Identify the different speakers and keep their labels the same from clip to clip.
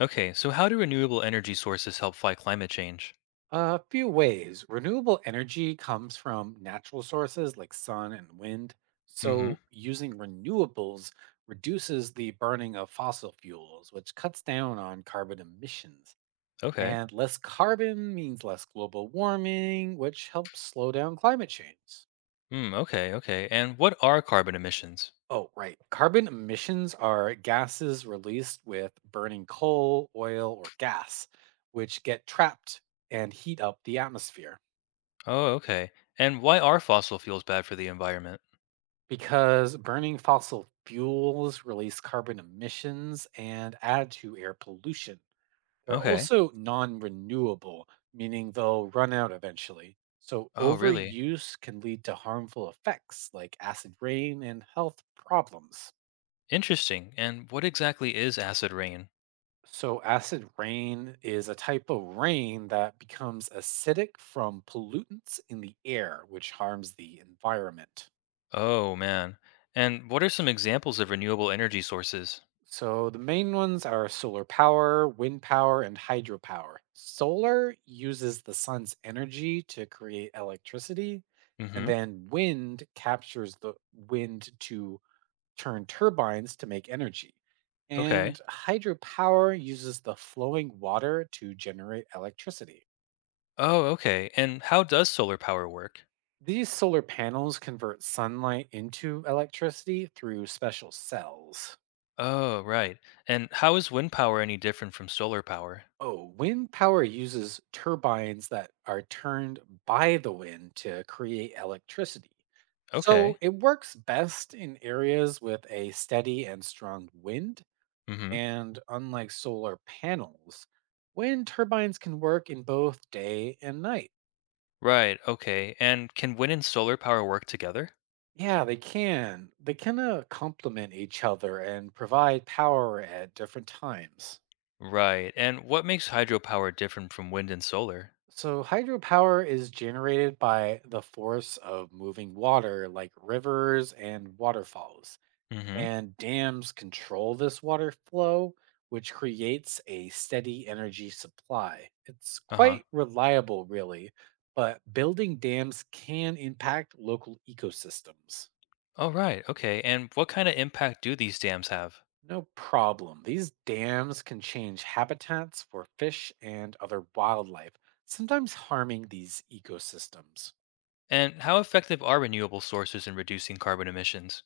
Speaker 1: Okay, so how do renewable energy sources help fight climate change?
Speaker 2: A few ways. Renewable energy comes from natural sources like sun and wind.
Speaker 1: Mm-hmm.
Speaker 2: So, using renewables reduces the burning of fossil fuels, which cuts down on carbon emissions.
Speaker 1: Okay.
Speaker 2: And less carbon means less global warming, which helps slow down climate change.
Speaker 1: Mm, okay, okay. And what are carbon emissions?
Speaker 2: Oh, right. Carbon emissions are gases released with burning coal, oil, or gas, which get trapped and heat up the atmosphere.
Speaker 1: Oh, okay. And why are fossil fuels bad for the environment?
Speaker 2: Because burning fossil fuels release carbon emissions and add to air pollution. They're
Speaker 1: Okay.
Speaker 2: also non renewable, meaning they'll run out eventually. So,
Speaker 1: Oh, really?
Speaker 2: overuse can lead to harmful effects like acid rain and health problems.
Speaker 1: Interesting. And what exactly is acid rain?
Speaker 2: So, acid rain is a type of rain that becomes acidic from pollutants in the air, which harms the environment.
Speaker 1: Oh, man. And what are some examples of renewable energy sources?
Speaker 2: So the main ones are solar power, wind power, and hydropower. Solar uses the sun's energy to create electricity, and
Speaker 1: Mm-hmm.
Speaker 2: then wind captures the wind to turn turbines to make energy.
Speaker 1: Okay.
Speaker 2: And hydropower uses the flowing water to generate electricity.
Speaker 1: Oh, okay. And how does solar power work?
Speaker 2: These solar panels convert sunlight into electricity through special cells.
Speaker 1: Oh, right. And how is wind power any different from solar power?
Speaker 2: Oh, wind power uses turbines that are turned by the wind to create electricity. So
Speaker 1: Okay.
Speaker 2: it works best in areas with a steady and strong wind.
Speaker 1: Mm-hmm.
Speaker 2: And unlike solar panels, wind turbines can work in both day and night.
Speaker 1: Right, okay. And can wind and solar power work together?
Speaker 2: Yeah, they can. They kind of complement each other and provide power at different times.
Speaker 1: Right. And what makes hydropower different from wind and solar?
Speaker 2: So hydropower is generated by the force of moving water like rivers and waterfalls.
Speaker 1: Mm-hmm.
Speaker 2: And dams control this water flow, which creates a steady energy supply. It's
Speaker 1: Uh-huh.
Speaker 2: quite reliable, really, but building dams can impact local ecosystems.
Speaker 1: Oh, right, okay. And what kind of impact do these dams have?
Speaker 2: No problem. These dams can change habitats for fish and other wildlife, sometimes harming these ecosystems.
Speaker 1: And how effective are renewable sources in reducing carbon emissions?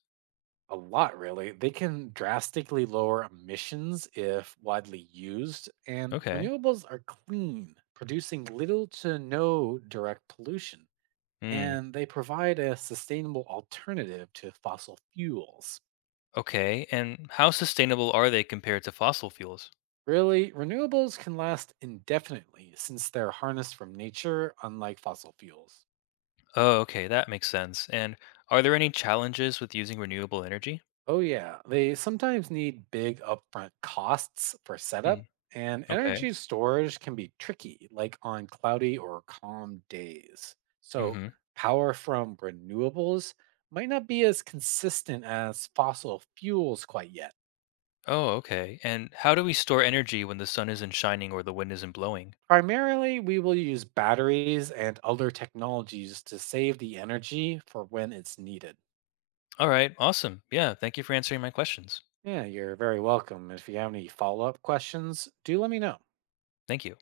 Speaker 2: A lot, really. They can drastically lower emissions if widely used, and
Speaker 1: Okay.
Speaker 2: renewables are clean, producing little to no direct pollution.
Speaker 1: Mm.
Speaker 2: And they provide a sustainable alternative to fossil fuels.
Speaker 1: Okay. And how sustainable are they compared to fossil fuels?
Speaker 2: Really, renewables can last indefinitely since they're harnessed from nature, unlike fossil fuels.
Speaker 1: Oh, okay, that makes sense. And are there any challenges with using renewable energy?
Speaker 2: Oh, yeah. They sometimes need big upfront costs for setup,
Speaker 1: Mm.
Speaker 2: and
Speaker 1: Okay.
Speaker 2: energy storage can be tricky, like on cloudy or calm days. So,
Speaker 1: Mm-hmm.
Speaker 2: power from renewables might not be as consistent as fossil fuels quite yet.
Speaker 1: Oh, okay. And how do we store energy when the sun isn't shining or the wind isn't blowing?
Speaker 2: Primarily, we will use batteries and other technologies to save the energy for when it's needed.
Speaker 1: All right, awesome. Yeah, thank you for answering my questions.
Speaker 2: Yeah, you're very welcome. If you have any follow up questions, do let me know.
Speaker 1: Thank you.